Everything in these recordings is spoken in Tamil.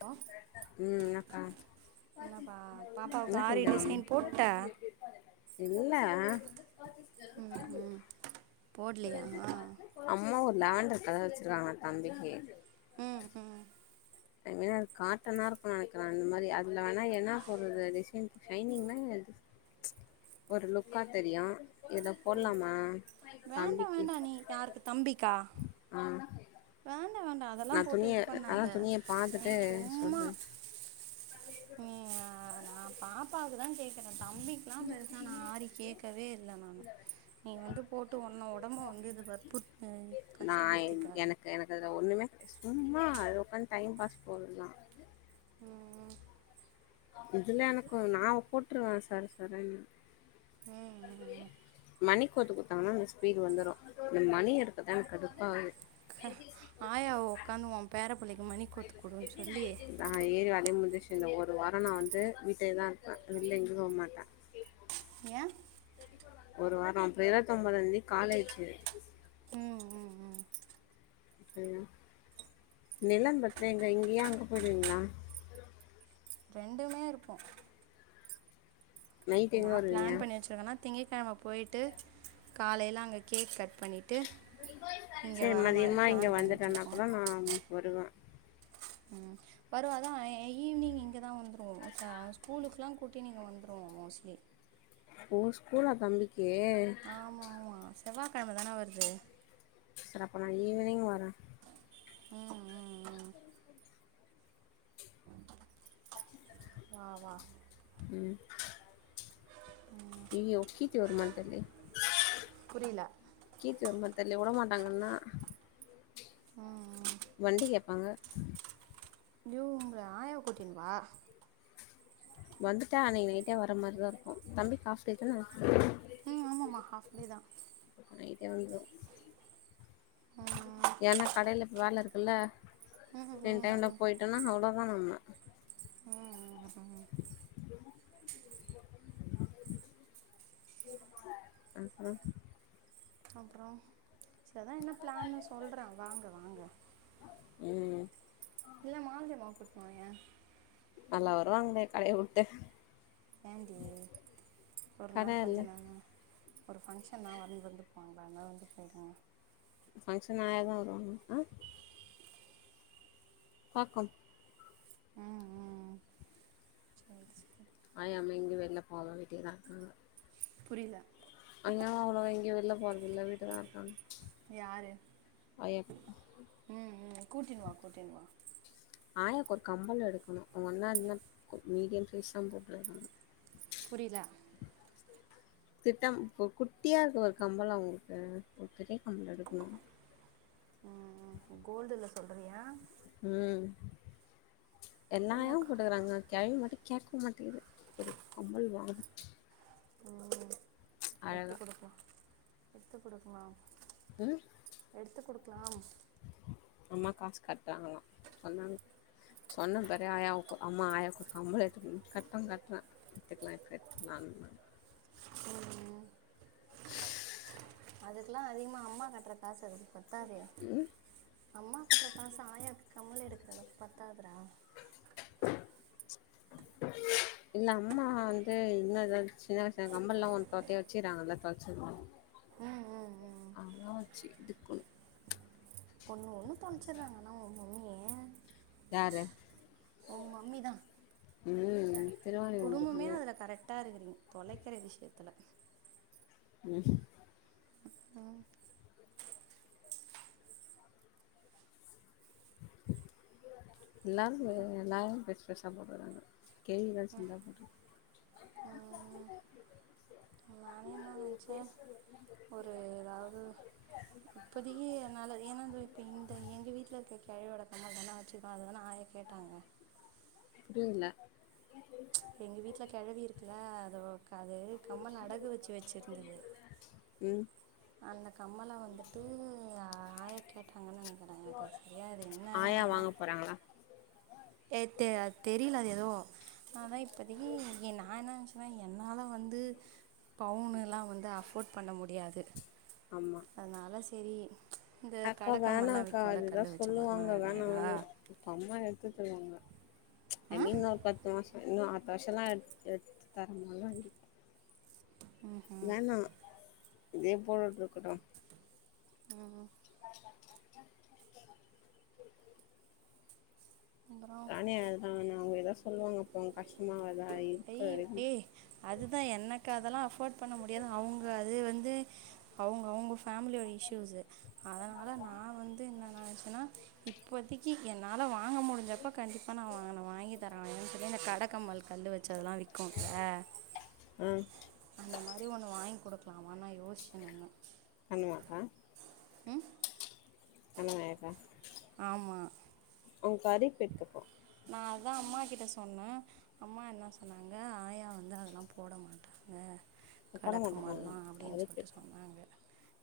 பா உம் எனக்கா என்னப்பா பாப்பாவுக்கு என்ன ஆரி செஞ்சாம் டிசைன் போட்ட இல்ல உஹம் அம்மா ஒரு லெவன்டருக்கலரு வச்சிருக்காங்க தம்பிக்கு உஹம் உஹம் எங்கே காட்டனா இருக்கும் நினைக்கிறேன் இந்த மாதிரி அதுல வேணா என்ன போறது டிசைன்கு லைனிங்னா ஒரு லுக்கா தெரியும் ஏதோ போடலாமா வேண்டா தம்பிக்கு வேண்டா நீ ஆஹ் வேண்டாம் வேண்டாம் அதெல்லாம் போட்டு இது அதா பண்ணாத துணிய நீ பாத்துட்டு சும்மா சொல்றே உம் ஹா நான் பாப்பாவுக்குதான் கேக்குறேன் தம்பிக்கெல்லாம் பெருசா நான் ஆறி கேட்கவே இலை நானு நீ வந்து போட்டு ஒண்ண உடம்ப வந்து இது வற்புற் கஷ்டப்படுத்திக்காத அத ஒண்ணுமே சும்மா அது உக்காந்து டைம் பாஸ் போடலாம் ம் ம் இதுல எனக்கு நான் போட்டுருவேன் சர் சர்ருன்னு ம் ம் மணி கோத்து குடுத்தாங்கன்னா இந்த ஸ்பீடு வந்துரும் இந்த மணி எடுக்கதான் எனக்கு கடுப்பா ஆகுது ஆயா உக்காந்து உன் பேரப்பிள்ளைக்கு மணி கோத்துக்கடும்ன்னு சொல்லி நான் ஏறி வேலையை முடிஞ்சிச்சு இந்த ஒரு வாரம் நான் வந்து வீட்டே தான் இருப்பேன் வெள்ள எங்கும் போ மாட்டேன் யே ஒரு வாரம் அப்புறம் இருபத்தி ஒன்பதாம்தேதி காலேஜு ம் ம் ம் அப்படியா நிலம் பத்தேன் எங்க இங்கயன் அங்க போயிடுவீங்களா ரெண்டுமே இருப்போ நைட் எங்கே நான் வருவீங்க பிளான் பண்ணி வச்சிருக்கேன்னா திங்க்கிழமை போயிட்டு காலையில அங்க கேக் கட் பண்ணிட்டு இங்கே சரி வர மாதிரி மதியமாக இங்கே பிளான் பண்ணி வந்துட்டேன்னா வச்சருக்கோம் கூட நான் வருவேன் உம் வருவா தான் ஈவினிங் இங்கதான் வந்துருவோ ஷா அவ ஸ்கூலுக்குல்லாம் கூட்டினு இங்க வந்துரு மோஸ்ட்லி ஓ ஸ்கூலா தம்பிக்கே செவ்வாய்கிழமை தானே வருது சரிப்ப நான் ஈவினிங் வரேன் உம் உம் உம் வா வா உம் இயோ கீத்திவர்மான்னு தெர்லயே புரியல கீத்திவர்மா தெர்ல விட மாட்டாங்கன்னா ம் ம் வண்டி கேப்பாங்க வ்ங்க ஆயவ கூட்டின்வா வந்துட்டா அன்னைக்கு நைட்டே வர்ர மாதிரிதான் இருக்கும் தம்பி ஹாஃப் டே தான‌ ஸ்கூலு உம் ஆமாம்மா ஹாஃப் டே தான் நைட்டே வந்துரு ஏனா கடையிலப்ப வேலை இருக்குல்ல ம் என் ம் டைம்ல போயிட்டேனா அவ்வளோதான் நம்ம ம் ம் ம் அப்புறம் அப்புறம் சரிதான் என்ன பிளான்னு சொல்றேன் வாங்க வாங்க ம் இல்ல மாலதிம்மா கூட்டண வாய நல்லா வருவாங்களே கடைய உட்டு ஏண்டி ஒரு கட நாள் இல்ல கொஞ்ச [inaudible] ஒரு ஃபங்க்ஷன்னா வண்டு வந்து போங்களா அதந்தா வந்து போயிடுங்க பங்ஷன் ஆயதும் வருும் ஆ பக்கம் ம் ம் சரி சரி ஆய்மா எங்க வெளில போவ வீட்டுதான் இருக்காங்க புரியல அங்கயாவான் அவளவா எங்கய வெளில போறதுில்ல வீட்டுதான் இருக்கான்ங்க யாரு ம் ம் கூட்டின் வா கூட்டின் வா ஆயாக்கு ஒரு கம்பல் எடுக்கணும் உங்க என்ன்னா என்ன மீடியம் சைஸ் தான் [inaudible] புரில திட்டம் குட்டியா இருக்கு ஒரு கம்பல் அவங்களுக்கு ஒரு பெரிய கம்பல் எடுக்கணும் ம் ம் கோல்டுல சொல்றியா ம் எல்லா ஆயாவும் எனக்கு போட்டுக்கறாங்க கிழவி மட்டும் கேட்க மாட்டேங்கது ஒரு கம்பல் வாங்கணும் ஓ எத்து கொடுப்போ எத்து கொடுக்கலாம் ம் எடுத்து கொடுக்கலாம் அம்மா காசு கட்ராங்கலா சொன்னாங்க சொன்ன பற ஆயாவுக்கு அம்மா ஆயாவுக்கு கம்பள எடுத்து கட்ற கட்ற எடுத்துக்கலா இப்ப எடுத்துக்கலா அதுக்கெல்லா அதிகமா அம்மா கட்ற காசு அதுக்கு பத்தாதே அம்மா கட்ற காசு ஆயாவுக்கு கம்மல் எடுக்கிற அளவுக்கு பத்தாதடா இல்ல அம்மா வந்து இன்னு ஏதாவது சின்ன வயச கம்ப எல்லாம் ஒ தோத்தைய வச்சுறாங்கல்ல தொலைச்சது ம் ம் ம் அதான் வச்சு இது ஒண்ணு ஒண்ணு துலச்சிடறாங்கன்னா உ மம்மி யாரு உன் மம்மி தான் ம் திருவாணி குடும்பமே வந்துருக்கு அதுல கரெக்டா இருக்கறீங்க தொலைக்கரை விஷயத்துல ம் ம் எல்லாரும் அக்கா எல்லா ஆயாவும் பெஸ பெசாக போட்றாங்க கெழவி தான் சின்னதா போற்றுக்கு ம், நானே என்ன நினைச்சே ஒரு ஏதாவது இப்போதிக்கி என்னால ஏனாந்த இப்ப இந்த எங்க வீட்ல இருக்க கெழவிட அம்மா தன வச்சுக்கோ அதுதானே ஆயா கேட்டாங்க புரியல எங்க வீட்ல கிழவி இருக்குல்ல அது அது கம்மல் அடகு வச்சு வச்சிருந்தது ம் அந்த கம்மலை வந்துட்டு ஆயா கேட்ட ஆயா அம்மா வாங்க போறாங்களா ஏ தெ தெரியல அது ஏதோ அதான் இப்பதைக்கி நான் என்ன நினைச்சுன்னா என்னால வந்து பவுனுலா வந்து அஃபோர்ட் பண்ண முடியாது ஆமா அதனால சரி இங்க அக்கா கடக்கமெல்லாம் வேணாக்கா விக்கும்ல அதுதா கல் வச்ச மாரிலாம் சொல்லுவாங்க வேணா அழகழகா வேணா இப்ப அம்மா எடுத்து தருவாங்க ஐ மீன் இன்னொரு பத்து மாச இன்னும் அத்து வருஷம் லாம் எ எடத்து தரம [inaudible] வேணா இதே போட்டுட்டு இருக்கட்டு [unintelligible] அப்புறம் ராணியா அதா அவங்க ஏதா சொல்லுவாங்க அப்ப கஷ்டமாவாதா அய்யயோ ஏ அது எனக்கு அதெல்லா அஃபோர்ட் பண்ண முடியாது அவங்க அது வந்து அவங்க அவங்க ஃபேமிலியோட இஷ்யூசு அதனால நா வந்து என்னன்னச்சுன்னா இப்போதைக்கு என்னா வாங்க முடிஞ்சப்போ கண்டிப்பா நா வாங்கன்னா வாங்கி தரே என்ன்னு சொல்லி இந்த கடக்கம்பல் கல் வச்சு இங்க அதலா விக்கும்ல ஆ அந்த மாரி ஒண்ணு வாங்கி கொடுக் லாமா நா யோசிச்ச ஒன்னு பண்ணுவா கா ம் [unintelligible] ஆமா அவங்க கறி போயிருக்கப்போ நா அதா அம்மா கிட்ட சொன்ன அம்மா என்ன சொன்னாங்க ஆயா வந்து அதல்லா போட மாட்டாங்க போட கட மாட்டாங்க அவங்க கம்மாலா அப்டினு கறி சொல்ட் போயிரு சொன்னாங்க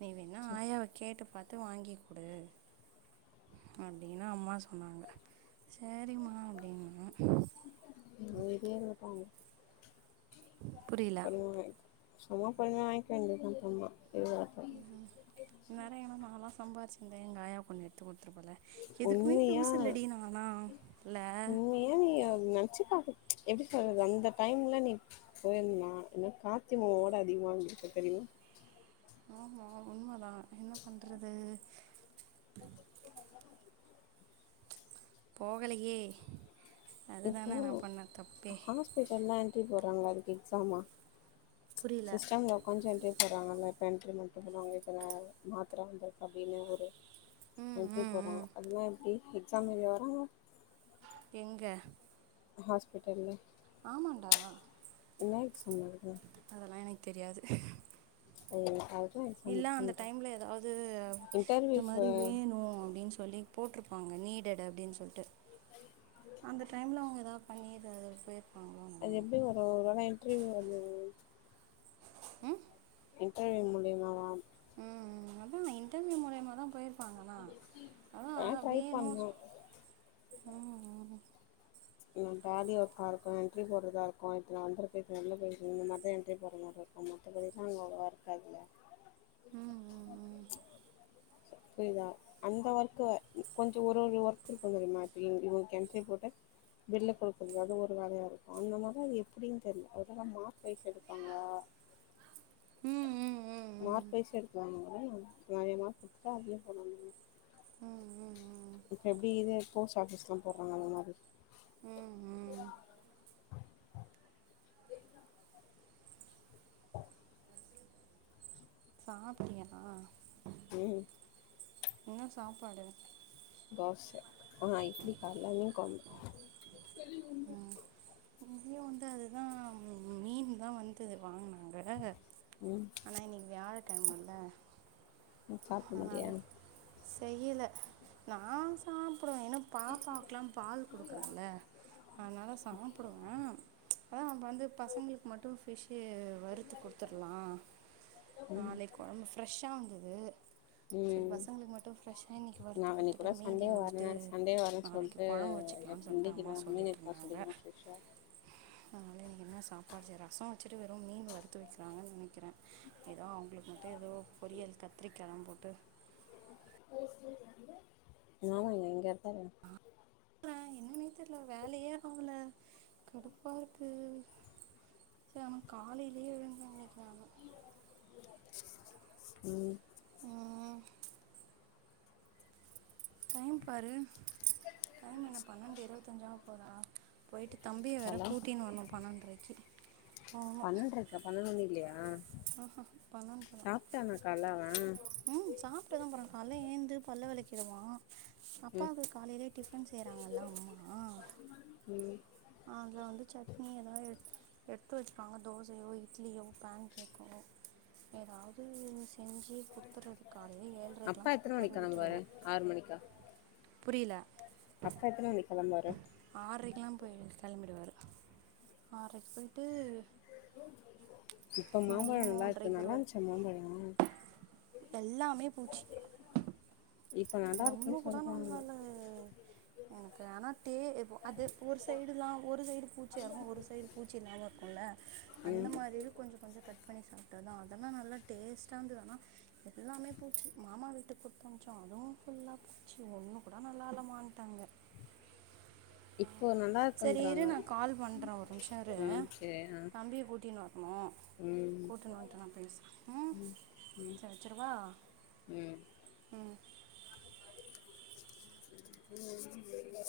நீ வேணா ஆயாவ கேட்டு பாத்து வாங்கி குடு அப்டினு அம்மா சொன்னாங்க செரிம்மா அப்டின்னா பண்ணுவாங்க சும்மா பண்ணி வங்கிக வேண்தா சும்மா உம் இந்நேறோ எங்கனா மாமா சம்பாதிச்சிருந்தா எங்காயா பொண்ணு எத்துக்கு போல எதுக்குமே உண்மையா யூஸ் இல்லடி நானா இல்ல உண்மையா நீ நெனச்சு பாக்க எப்டி சொல்றது அந்த டைம்ல நீ போய்ருந்தீனா இன்னு கார்த்தி மாமா ஓட அதிகமா வந்துருப தெரியுமா ஆமா உண்மதா என்ன பண்றது போகலையே இப்போ அதுதான நா பண்ண தப்பே ஹாஸ்பிட்டல்னா என் ட்ரி போட்றாங்களா அதுக்கு எக்ஸாம புரில சிஸ்டம்ல உக்காஞ்சி எண்ட்ரி போட்றாங்கள எண்ட்ரி மட்டு பண்ணுவாங்க இப்ப நா மாத்ர வந்ருக்கு அப்டினு ஒரு ம் எண்ட்ரி ம் ம் போட்றாங்க அதுலா எப்டி எக்ஸா எழுத வாறாங்க எங்க ஹாஸ்பிட்டல்ல ஆமாடா என்ன எக்ஸாம் நடக்குது அதெல்லா எனக் தெரியாது உ இல்ல அந்த டைம்ல ஏதாவது இந்த இன்டர்வியூஸு மாறி வேணு அப்டினு சொல்லி போட்ருப்பாங்க நீடெட் அப்டினு சொல்ட்டு அந்த டைம்ல அவுங்க எதாவ் பண்ணி எதாவது போய்ர்ப்பாங்க அது எப்டி வரு ஒரு வேல இன்ட்ரிவ் வந் உம் இன்டர்வியூ மூல்யமாவா உம் அதா இன்டவியூ மூல்யமா தா போய்ருப் ஆ ட்ரை பண்ணு ம் ம் டாலி ஒர்க்கா இருக்கூ எண்ட்ரி போட்றதா இருக்கூ இப்ப நா வந்துருக்றது வந்து எண்டர்பிரைஸ் இந்த மாறிதா எண்ட்ரி போட்ற மாறி இருக்கூ அ மத்தபடிலா அங்க அவ்ளவா இருக்காது ம் ம் புரிதா அந்த ஒர்க் கொஞ்ச ஒரு ஒரு ஒர்க் இருக்கு தெரியுமா இப்ப இப்டி எண்ட்ரி போட் பில்ல குடுக்றது அது ஒரு வேலயா இருக்கூ அந்த மாறிதா அது எப்டினு தெர்ல அதல்லா மார்க் வய்ஸ் எடுப்பாங்களா ஆ மார்க் வய்ஸ் எடுக்ராங்தான நெறய மார்க் எடுத்துட்டா அதயே பண்ணல ம் இப்ப எப்டி இது போஸ்ட் ஆபீஸ்லா போட்றாங்க அந்த மாறி உம் ம் சாப்ட்டீங்களா ம் என்ன சாப்பாடு தோச ஆ இட்லி கால மீன் கொழம்பு இங்கயு வந்து அதுதா மீன் தா வந்து வாங்னாங்க ம் ஆனா இன்னிக் வியாழக்கெழமல்ல ம் சாப்ட மாட்டியா செய்யல நா சாப் சாப்டுவே இன்னு பாப்பாக்லா பால் குடுக்றல அனால சாப்டுவே அதா வந்து பசங்களுக் மட்டு பிஷ் வறுத் குடுத்ரலா ம் நாளைக் கொழம்பு ஃப்ரெஷ்ஷா வந்துது சரி ம் பசங்ளுக்கு மட்டு ஃப்ரெஷ்ஷா இன்னிக்கு வறுத்து நான் இன்னைக்கு குடுத்துட்டு கூட சண்டே மீதிய வந்துட்டு வரேன் சண்டே வரேன்னு நாளைக் சொல்லிட்டு கொழம்பு என் வச்சிக்லானு சொல்ட்டு அம்மா ஃப்ரெண்டுக்கிட்ட நான் மீன் சொல்லிட் எடுத்தான் இருந்தாங்க சொல்லிக்கிறேன் ஃப்ரெஷ்ஷாக அதுனால இன்னிக்கு என்ன சாப்பாடு செய்ராங் ரசோ வச்சிட்டு வெரூ மீன் வறுத்து வய்குறாங்கனு நெனைக்குறே ஏதோ அவுங்ளுக் மட்டு ஏதோ பொரியல் கத்ரிக்காலா போட்டு ஆமாங்க இங்க இருக்காரு ஆ என்னன்னே தெரியல வேலையே ஆகல கடுப்பா இருக்கு சரி அவ காலையிலயே எழுந்துண்ணக்கிறா ம் நான் டைம் பாரு டைம் என்ன பன்னெண்டு இருபத்தஞ்சாவ போதா போய்ட்டு தம்பியை வேற காலா கூட்டின்னு வரு பணன்றக்கு பண்ணன்ரைக்கா பண்ணண்டு மணி இல்லையா ஆஹா பன்னெண்டு தான் சாப்ட்டானா கால்ல அவ ம் சாப்ட்டுதா போறே கால்ல ஏந்து பல்ல வெளக்கிருவா ம் அப்பாவுக்கு காலையிலயே டிஃபன் செய்யறாங்கல்ல அம்மா ம் அதுல வந்து சட்னி எதாவது எ எடுத்து வச்சுக்காங்க தோசையோ இட்லியோ பேன் கேக்கோ ஏதாவது செஞ்சு குடுத்துறது கால ஏழ்ரைக்குலா அப்பா எத்தனை சப்பாடு மணிக்கு ஊட்டிடுவே கிளம்புவாரு ஆறு மணிக்கா புரியல அப்பா எத்தன மணிக்கு கெளம்புவாரு ஆரைக்குல்லா போயிடுது கெளம்பிடுவாார் ஆரைக்கு போயிட்டு இப்ப மாம்பழ மதியம் நல்லாருக்கு மூன்றைக்கு வருவாரு நல்லாருந்ச்சா மாம்பழ எல்லாமே பூச்சி இப்ப நல்லா ஒண்ணு இருக்குன்னு கூட சொல்றாங்க நல்லால எனக்கு ஆனா டே அது ஒரு சைடுல்லா ஒரு சைடு பூச்சியா இருக்கு ஒரு சைடு பூச்சி இல்லாம இருக்கும்ல அந்த ம் மாறிது கொஞ்ச கொஞ்ச கட் பண்ணி சாப் அததா அதெல்லா நல்லா டேஸ்ட்டா இருந்தது ஆனா எல்லாமே பூச்சி மாமா வீட்டு கொடுத்தமிச்சோ அதுவும் ஃபுல்லா பூச்சி ஒண்ணு கூட நல்லாலமாண்ட்டாங்க இப்போ நல்லா சரி இரு இருக்குன்றாங்க நா கால் பண்றே ஒரு நிமிஷ இரு ம் சேரி ஆ தம்பிய கூட்டினு வரணு ம் கூட்டுன்னு வண்ட்டு நா பேசே ம் சரி வச்சுருவா ம் ம்